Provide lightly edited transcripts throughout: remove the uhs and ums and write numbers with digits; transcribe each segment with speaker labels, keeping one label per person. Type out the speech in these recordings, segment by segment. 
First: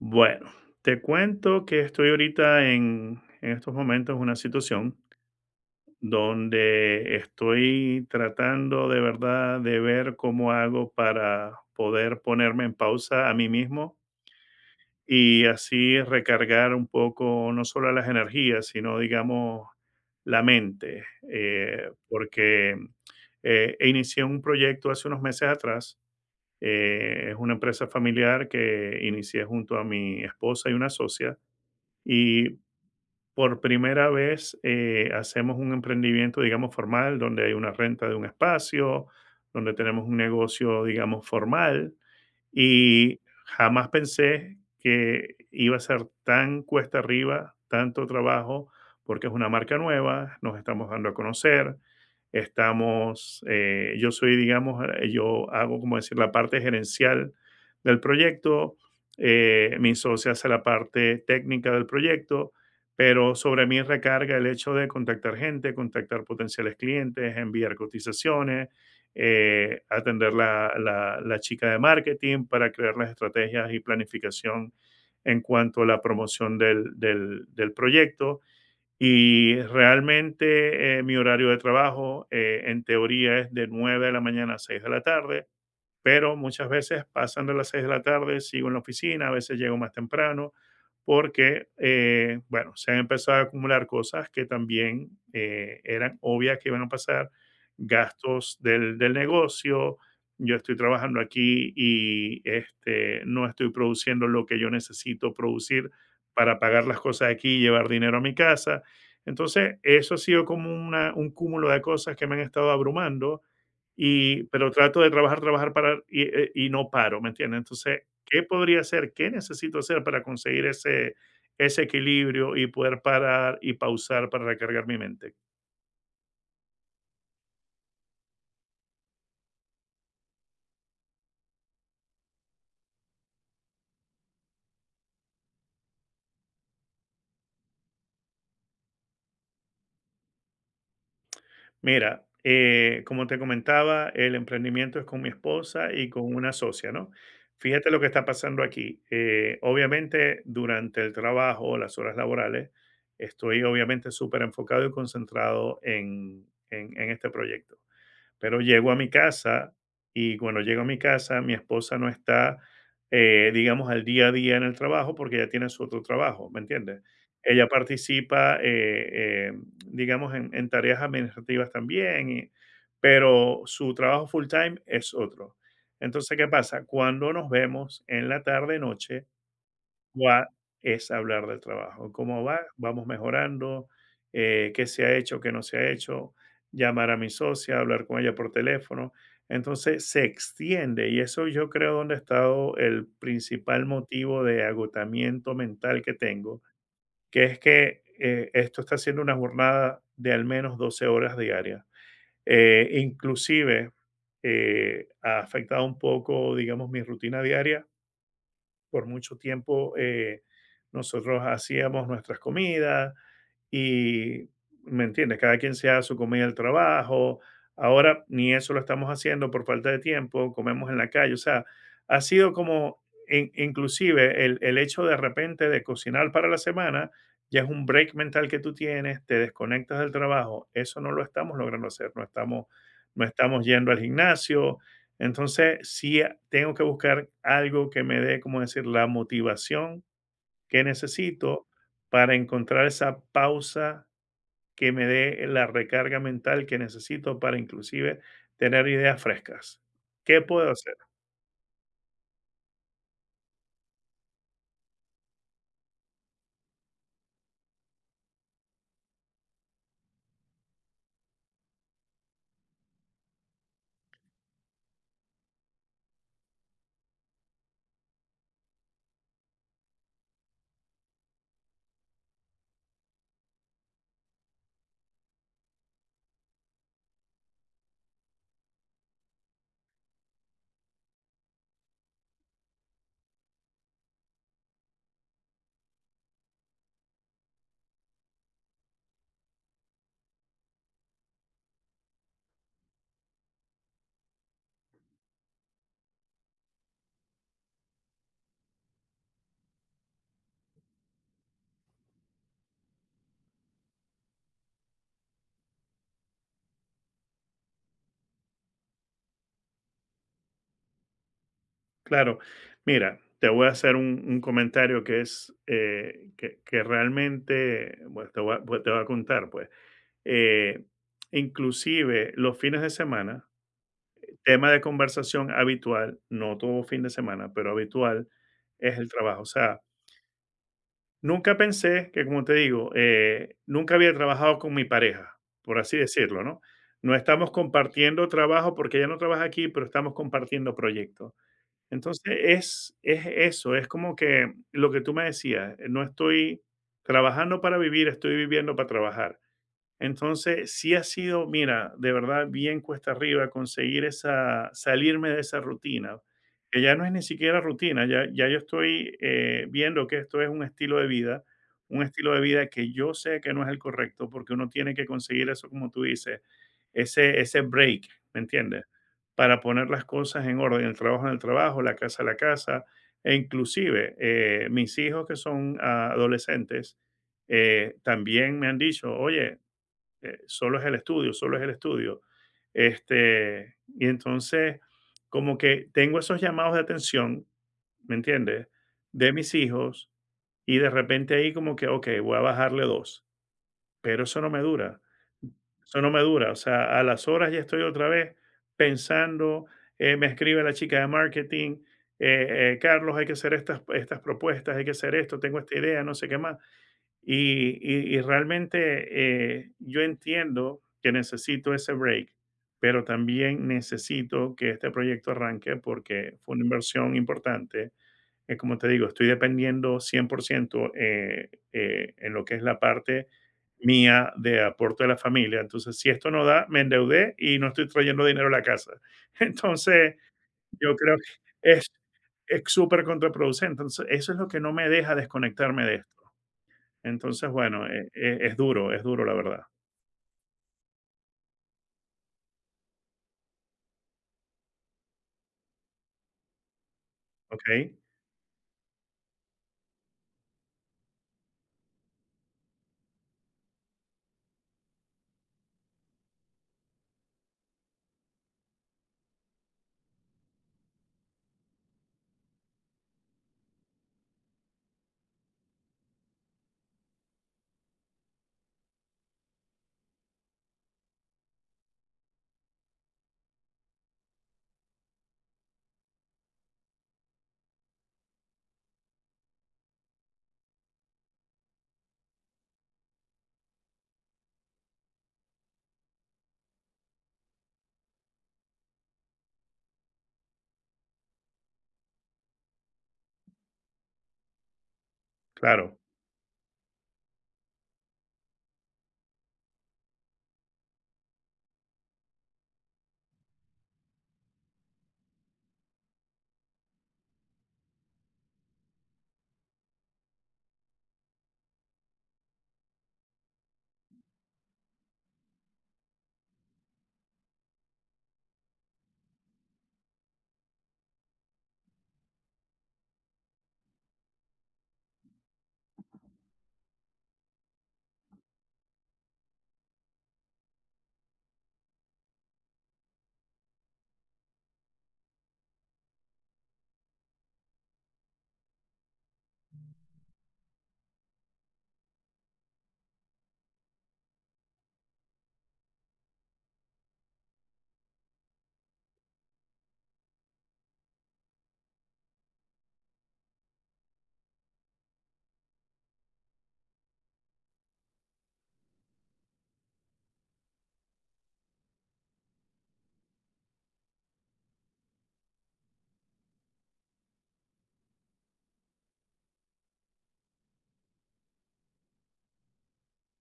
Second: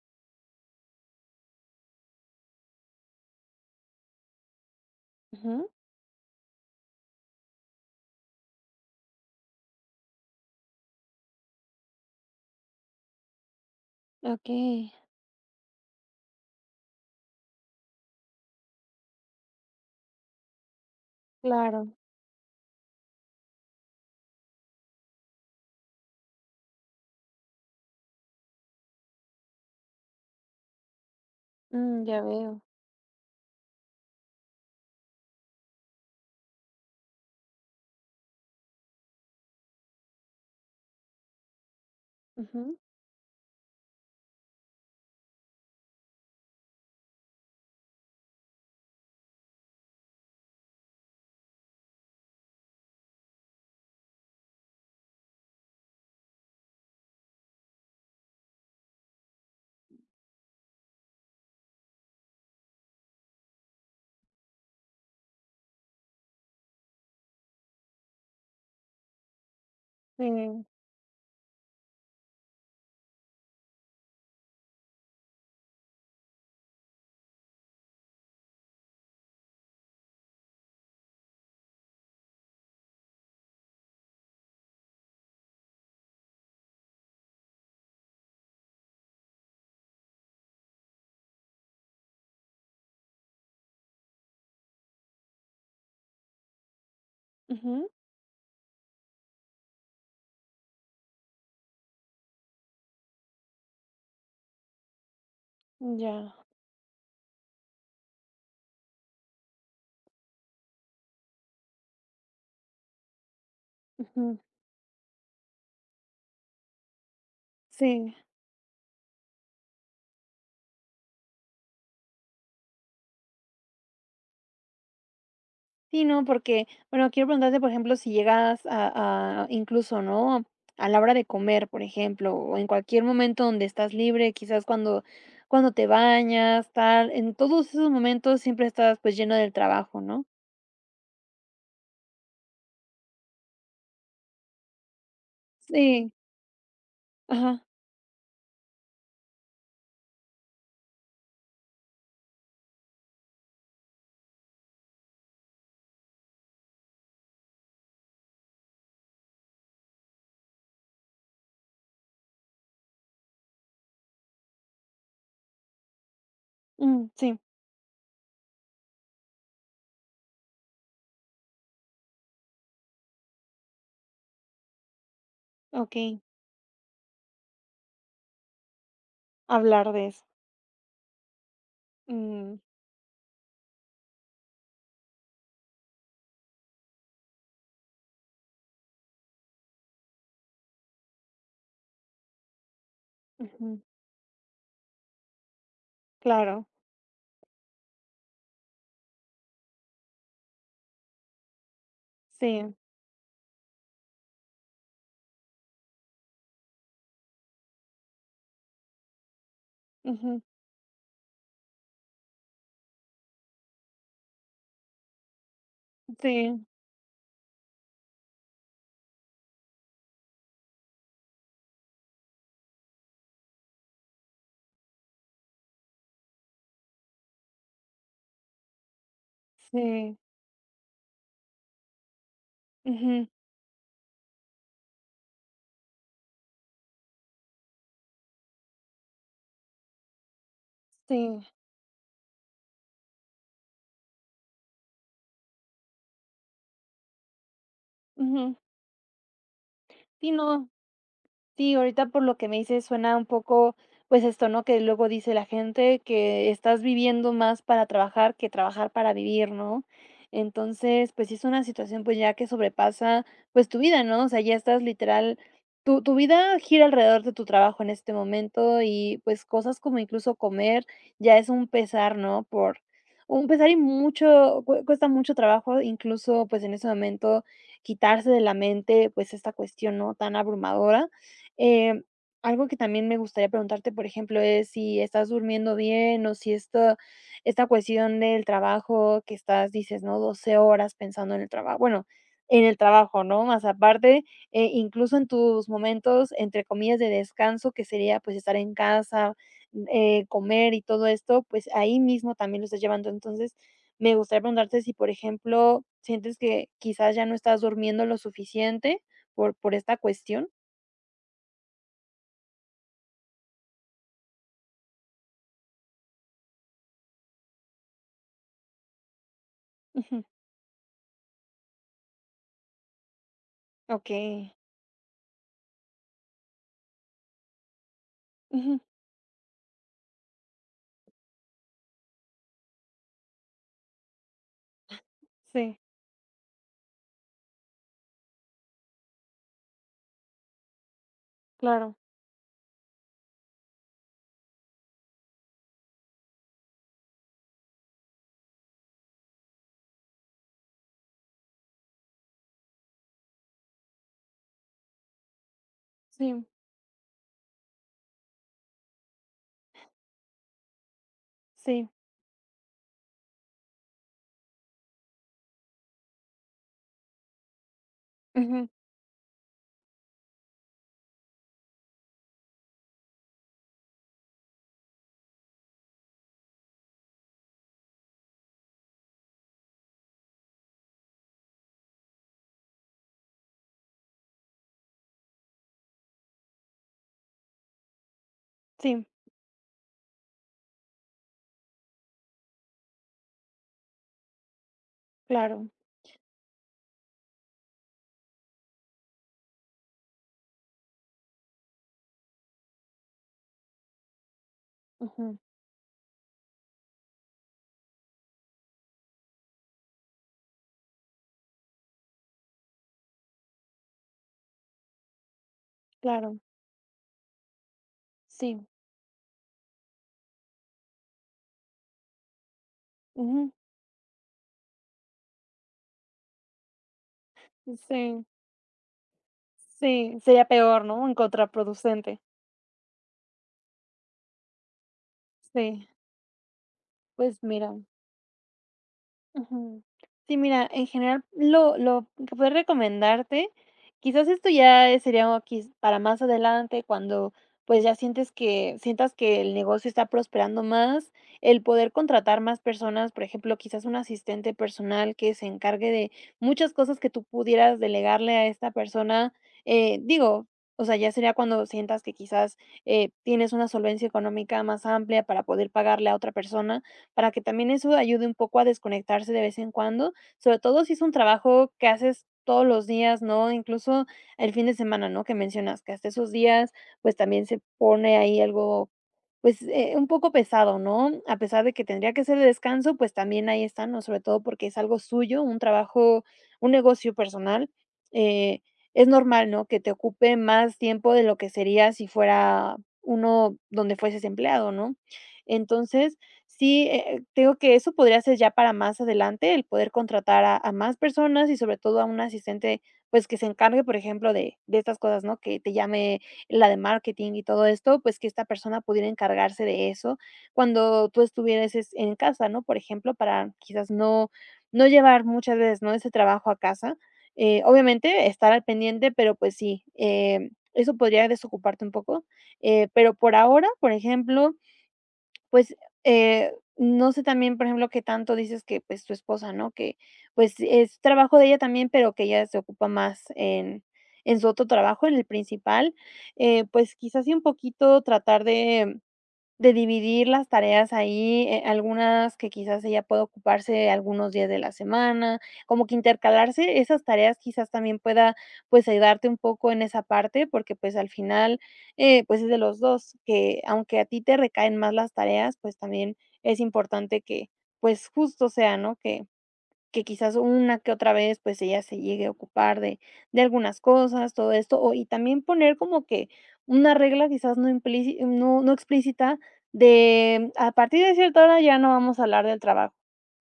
Speaker 1: Bueno, te cuento que estoy ahorita en estos momentos en una situación
Speaker 2: Ujú,
Speaker 1: donde estoy tratando de verdad de ver cómo hago para poder ponerme en pausa a mí mismo
Speaker 2: okey,
Speaker 1: y así recargar un poco no solo las energías, sino digamos la mente.
Speaker 2: claro,
Speaker 1: Porque E inicié un proyecto hace unos meses atrás. Es una empresa familiar que inicié junto a mi esposa y una socia,
Speaker 2: mm, ya
Speaker 1: y
Speaker 2: veo.
Speaker 1: por primera vez hacemos un emprendimiento, digamos, formal, donde hay una renta de un espacio, donde tenemos un negocio, digamos, formal.
Speaker 2: Ujú,
Speaker 1: Y jamás pensé que iba a ser tan cuesta arriba, tanto trabajo, porque es una marca nueva, nos estamos dando a conocer. Yo soy, digamos, yo hago, como decir, la parte gerencial del proyecto. Mi socio hace la parte técnica del proyecto, pero sobre mí recarga el hecho de contactar gente, contactar potenciales clientes, enviar cotizaciones, atender
Speaker 2: sí
Speaker 1: la chica de marketing para crear las estrategias y planificación en cuanto a la promoción del proyecto. Y realmente mi horario de trabajo en teoría es de 9 de la mañana a 6 de la tarde, pero muchas veces pasan de las 6 de la tarde, sigo en la oficina, a veces llego más temprano, porque, bueno, se han empezado a acumular cosas que también eran obvias que iban a pasar:
Speaker 2: ujú,
Speaker 1: gastos del negocio, yo estoy trabajando aquí y este, no estoy produciendo lo que yo necesito producir
Speaker 2: ya,
Speaker 1: para pagar las cosas aquí y llevar dinero a mi casa. Entonces, eso ha sido como un cúmulo de cosas que me han estado abrumando,
Speaker 2: ujú,
Speaker 1: y pero trato de trabajar, trabajar para y no paro, ¿me entiendes? Entonces,
Speaker 2: sí.
Speaker 1: ¿qué podría hacer? ¿Qué necesito hacer para conseguir ese equilibrio y poder parar y pausar para recargar mi mente?
Speaker 2: Sí, no, porque, bueno, quiero preguntarte, por ejemplo, si llegas a incluso, ¿no?, a la hora de comer, por ejemplo, o en cualquier momento donde estás libre, quizás cuando te bañas, tal, en todos esos momentos siempre estás, pues, lleno del trabajo, ¿no?
Speaker 1: Mira, como te comentaba, el emprendimiento es con mi esposa y
Speaker 2: Sí,
Speaker 1: con una socia, ¿no?
Speaker 2: ajá,
Speaker 1: Fíjate lo que está pasando aquí. Obviamente, durante el trabajo, las horas laborales, estoy obviamente súper enfocado y concentrado en este proyecto. Pero llego a mi casa, y cuando llego a mi casa, mi esposa no está, digamos, al día a día en el trabajo, porque ella tiene su otro trabajo, ¿me entiendes?
Speaker 2: mm, sí,
Speaker 1: Ella participa, digamos, en tareas administrativas también, pero su trabajo full time es otro.
Speaker 2: okey,
Speaker 1: Entonces, ¿qué pasa? Cuando nos vemos en la tarde-noche,
Speaker 2: hablar de eso,
Speaker 1: Gua es hablar del trabajo. ¿Cómo
Speaker 2: mm,
Speaker 1: va? Vamos mejorando. ¿Qué se ha hecho? ¿Qué no se ha hecho? Llamar a mi socia, hablar con ella por teléfono. Entonces se extiende y eso yo creo donde ha estado el
Speaker 2: ujú,
Speaker 1: principal motivo de agotamiento mental que tengo,
Speaker 2: claro,
Speaker 1: que es que esto está siendo una jornada de al menos 12 horas diarias.
Speaker 2: sí,
Speaker 1: Inclusive ha afectado un poco, digamos, mi rutina diaria. Por mucho tiempo
Speaker 2: ujú,
Speaker 1: nosotros hacíamos nuestras comidas y, ¿me entiendes? Cada quien se hace su comida al
Speaker 2: sí.
Speaker 1: trabajo. Ahora ni eso lo estamos haciendo por falta de tiempo, comemos en la calle. O sea, ha sido como, inclusive el hecho de repente de cocinar para la semana, ya es un break mental que tú tienes, te desconectas del
Speaker 2: Sí,
Speaker 1: trabajo. Eso no lo estamos logrando hacer, no estamos, no
Speaker 2: ujú,
Speaker 1: estamos yendo al gimnasio. Entonces, sí, tengo que buscar algo que me dé, como decir, la motivación que
Speaker 2: sí,
Speaker 1: necesito para encontrar esa pausa que me dé la recarga mental que necesito para inclusive
Speaker 2: ujú.
Speaker 1: tener ideas frescas.
Speaker 2: Sí,
Speaker 1: ¿Qué
Speaker 2: no,
Speaker 1: puedo hacer?
Speaker 2: sí, ahorita por lo que me dices suena un poco, pues esto, ¿no? Que luego dice la gente que estás viviendo más para trabajar que trabajar para vivir, ¿no? Entonces, pues sí, es una situación pues ya que sobrepasa pues tu vida, ¿no? O sea, ya estás literal, tu vida gira alrededor de tu trabajo en este momento y pues cosas como incluso comer ya es un pesar, ¿no? Por un pesar, y mucho, cuesta mucho trabajo incluso pues en ese momento quitarse de la mente pues esta cuestión, ¿no? Tan abrumadora. Em, Algo que también me gustaría preguntarte, por ejemplo, es si estás durmiendo bien, o si esta cuestión del trabajo que estás, dices, ¿no?, 12 horas pensando en el trabajo, bueno, en el trabajo, ¿no? Más aparte, incluso en tus momentos, entre comillas, de descanso, que sería pues estar en casa, comer y todo esto, pues ahí mismo también lo estás llevando. Entonces, me gustaría preguntarte si, por ejemplo, sientes que quizás ya no estás durmiendo lo suficiente por esta cuestión.
Speaker 1: Claro, mira, te voy a hacer un comentario que es que realmente, bueno, te voy a, pues, te voy a contar, pues.
Speaker 2: Ujú.
Speaker 1: Eh, Inclusive los fines de semana,
Speaker 2: Okey.
Speaker 1: tema de conversación habitual, no todo fin de semana, pero habitual,
Speaker 2: Ujú.
Speaker 1: es el trabajo. O sea, nunca pensé que, como te digo, nunca había trabajado con mi pareja, por
Speaker 2: Sí,
Speaker 1: así decirlo, ¿no? No estamos compartiendo trabajo porque ella no trabaja aquí, pero estamos compartiendo proyectos.
Speaker 2: claro.
Speaker 1: Entonces, es eso, es como que lo que tú me decías, no estoy trabajando para vivir, estoy viviendo para trabajar. Entonces, sí ha sido, mira, de verdad bien cuesta arriba conseguir esa, salirme de esa rutina,
Speaker 2: Sí,
Speaker 1: que ya no es ni siquiera rutina, ya, ya yo estoy viendo que esto es un estilo de vida,
Speaker 2: sí.
Speaker 1: un estilo de vida que yo sé que no es el correcto, porque uno tiene que conseguir eso, como tú dices, ese break, ¿me
Speaker 2: Ujú.
Speaker 1: entiendes? Para poner las cosas en orden, el trabajo en el trabajo, la casa en la casa, e inclusive mis hijos que son adolescentes, también me han dicho, oye, solo es el estudio, solo es el estudio. Este, y entonces, como que tengo esos llamados de atención, ¿me entiendes?
Speaker 2: Sí,
Speaker 1: De mis hijos, y de repente ahí como que, ok, voy a bajarle dos, pero eso no me dura,
Speaker 2: claro.
Speaker 1: eso no me dura, o sea, a las horas ya estoy otra vez pensando. Me escribe la chica de marketing, Carlos, hay que hacer estas propuestas, hay que hacer esto,
Speaker 2: Ujú.
Speaker 1: tengo esta idea, no sé qué más. Y realmente, yo entiendo que necesito ese break, pero también necesito que este proyecto arranque porque
Speaker 2: Claro.
Speaker 1: fue una inversión importante.
Speaker 2: Sí.
Speaker 1: Como te digo, estoy dependiendo 100%, en lo que es la parte
Speaker 2: Ujú.
Speaker 1: mía de aporte de la familia. Entonces, si esto no da, me endeudé y no estoy trayendo
Speaker 2: Sí,
Speaker 1: dinero a la casa. Entonces,
Speaker 2: sí. Sería peor,
Speaker 1: yo
Speaker 2: ¿no? En
Speaker 1: creo que
Speaker 2: contraproducente.
Speaker 1: es supercontraproducente. Entonces, eso es lo que no me deja desconectarme
Speaker 2: Sí.
Speaker 1: de esto.
Speaker 2: Pues
Speaker 1: Entonces,
Speaker 2: mira.
Speaker 1: bueno, es duro, la verdad,
Speaker 2: Ujú. Sí, mira, en general, lo que puedo recomendarte, quizás esto ya, sería o quiz para más adelante, cuando, pues, ya
Speaker 1: ¿okey?
Speaker 2: sientes que sientas que el negocio está prosperando más, el poder contratar más personas, por ejemplo, quizás un asistente personal que se encargue de muchas cosas que tú pudieras delegarle a esta persona, digo, o sea, ya sería cuando sientas que quizás, tienes una solvencia económica más amplia para poder pagarle a otra persona para que también eso ayude un poco a desconectarse de vez en cuando, sobre todo si es un trabajo que haces todos los días, ¿no? Incluso el fin de semana, ¿no? Que mencionas que hasta esos días pues también se pone ahí algo, pues un poco pesado, ¿no? A pesar de que tendría que ser de descanso, pues también ahí está, ¿no? Sobre todo porque es algo suyo, un trabajo, un negocio personal. Eh, es normal, ¿no?, que te ocupe más tiempo de lo que sería si fuera uno donde fueses empleado, ¿no?
Speaker 1: Claro,
Speaker 2: Entonces, sí, te digo que eso podría ser ya para más adelante, el poder contratar a más personas y sobre todo a un asistente, pues, que se encargue, por ejemplo, de estas cosas, ¿no? Que te llame la de marketing y todo esto, pues, que esta persona pudiera encargarse de eso cuando tú estuvieras es en casa, ¿no? Por ejemplo, para quizás no llevar muchas veces, ¿no?, ese trabajo a casa. Obviamente estar al pendiente, pero, pues sí, eso podría desocuparte un poco, pero por ahora, por ejemplo, pues, eh, no sé también, por ejemplo, qué tanto dices que, pues, tu esposa, ¿no? Que, pues, es trabajo de ella también, pero que ella se ocupa más en su otro trabajo, en el principal. Pues, quizás sí un poquito tratar de dividir las tareas ahí, algunas que quizás ella pueda ocuparse algunos días de la semana, como que intercalarse esas tareas quizás también pueda, pues, ayudarte un poco en esa parte, porque, pues, al final, pues, es de los dos, que aunque a ti te recaen más las tareas, pues, también es importante que, pues, justo sea, ¿no? Que quizás una que otra vez, pues, ella se llegue a ocupar de algunas cosas, todo esto, o y también poner como que una regla quizás no implíci no no explícita, de, a partir de cierta hora ya no vamos a hablar del trabajo,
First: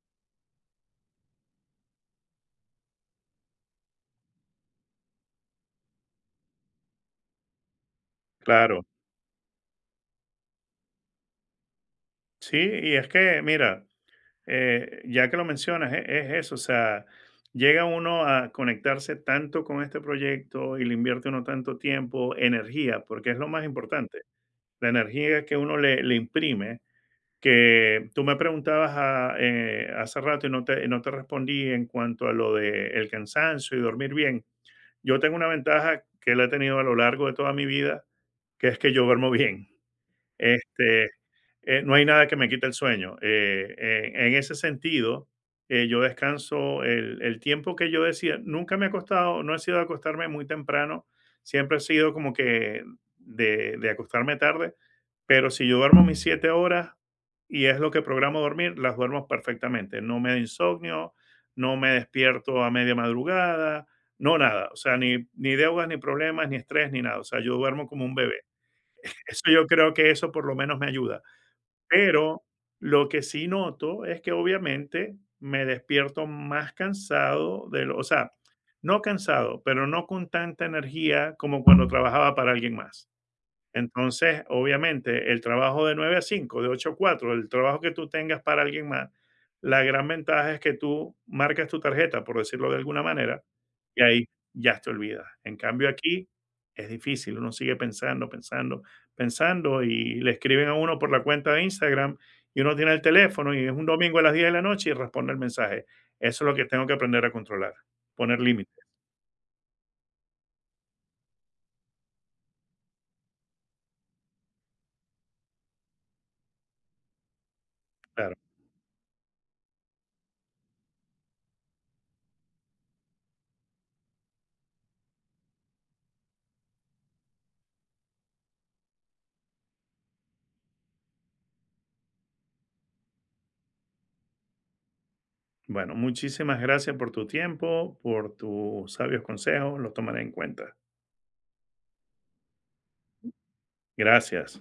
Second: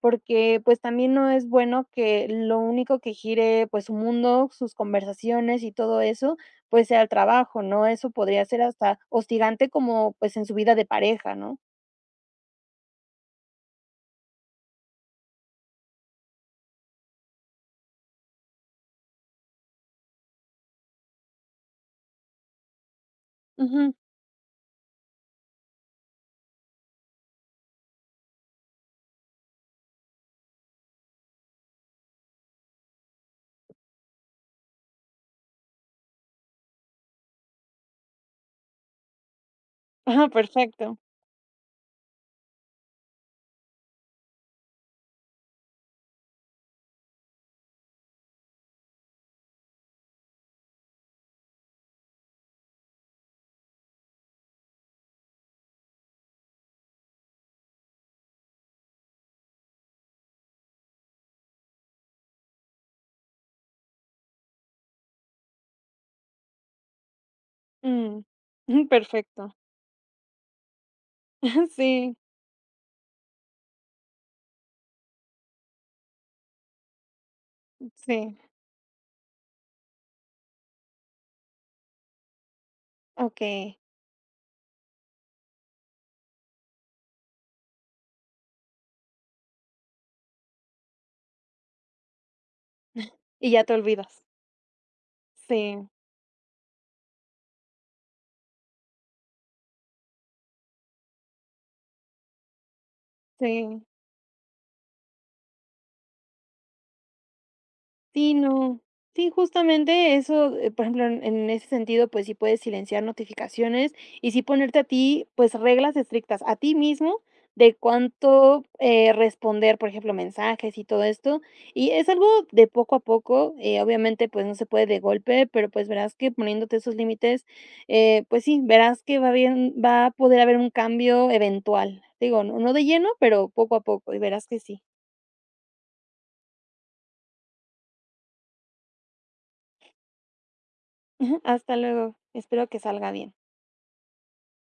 Speaker 2: porque, pues, también no es bueno que lo único que gire, pues, su mundo, sus conversaciones y todo eso, pues, sea el trabajo, ¿no? Eso podría ser
Speaker 1: claro.
Speaker 2: hasta hostigante como, pues, en su vida de pareja, ¿no?
Speaker 1: Sí, y es que, mira, ya que lo mencionas, e es eso, o sea, llega uno a conectarse tanto con este proyecto y le invierte uno tanto tiempo, energía, porque es lo más
Speaker 2: Ujú.
Speaker 1: importante, la energía que uno le imprime, que tú me preguntabas a hace rato y no te no te respondí en cuanto a lo de el cansancio y dormir bien. Yo tengo una ventaja que la he tenido a lo largo de toda mi vida, que es que yo duermo bien.
Speaker 2: Ajá, perfecto.
Speaker 1: Este, no hay nada que me quite el sueño. En ese sentido, yo descanso el tiempo que yo decía. Nunca me he acostado, no he sido de acostarme muy temprano. Siempre he sido como que de acostarme tarde. Pero si yo duermo mis 7 horas y es lo que programo dormir, las duermo perfectamente. No me da insomnio, no me despierto a media madrugada, no nada. O sea, ni deudas, ni problemas, ni estrés, ni nada. O sea, yo duermo como un
Speaker 2: Mm,
Speaker 1: bebé. Eso
Speaker 2: perfecto.
Speaker 1: yo creo que eso por lo menos me ayuda.
Speaker 2: Sí.
Speaker 1: Pero lo que sí noto es que obviamente me despierto más cansado de lo o sea,
Speaker 2: Sí,
Speaker 1: no cansado, pero no con tanta energía como cuando trabajaba para alguien más.
Speaker 2: okey.
Speaker 1: Entonces, obviamente, el trabajo de 9 a 5, de 8 a 4, el trabajo que tú tengas para alguien más, la gran ventaja es que tú marcas tu tarjeta, por decirlo de alguna manera,
Speaker 2: Y ya te
Speaker 1: y
Speaker 2: olvidas.
Speaker 1: ahí ya te olvidas. En cambio,
Speaker 2: Sí,
Speaker 1: aquí es difícil, uno sigue pensando, pensando, pensando, y le escriben a uno por la cuenta de Instagram y uno tiene el teléfono y es
Speaker 2: sí.
Speaker 1: un domingo a las 10 de la noche y responde el mensaje. Eso es lo que tengo que aprender a controlar,
Speaker 2: Sí,
Speaker 1: poner
Speaker 2: no.
Speaker 1: límites,
Speaker 2: Sí, justamente eso, por ejemplo, en ese sentido, pues sí puedes silenciar notificaciones y sí ponerte a ti, pues, reglas estrictas a ti mismo de
Speaker 1: claro.
Speaker 2: cuánto responder, por ejemplo, mensajes y todo esto. Y es algo de poco a poco, obviamente, pues no se puede de golpe, pero pues verás que poniéndote esos límites, pues sí, verás que va bien, va a poder haber un cambio eventual. Digo, no, no de lleno, pero poco a poco y verás que sí.
Speaker 1: Bueno, muchísimas gracias por tu tiempo, por tus sabios consejos, los tomaré en cuenta.
Speaker 2: Hasta luego. Espero que salga bien.
Speaker 1: Gracias.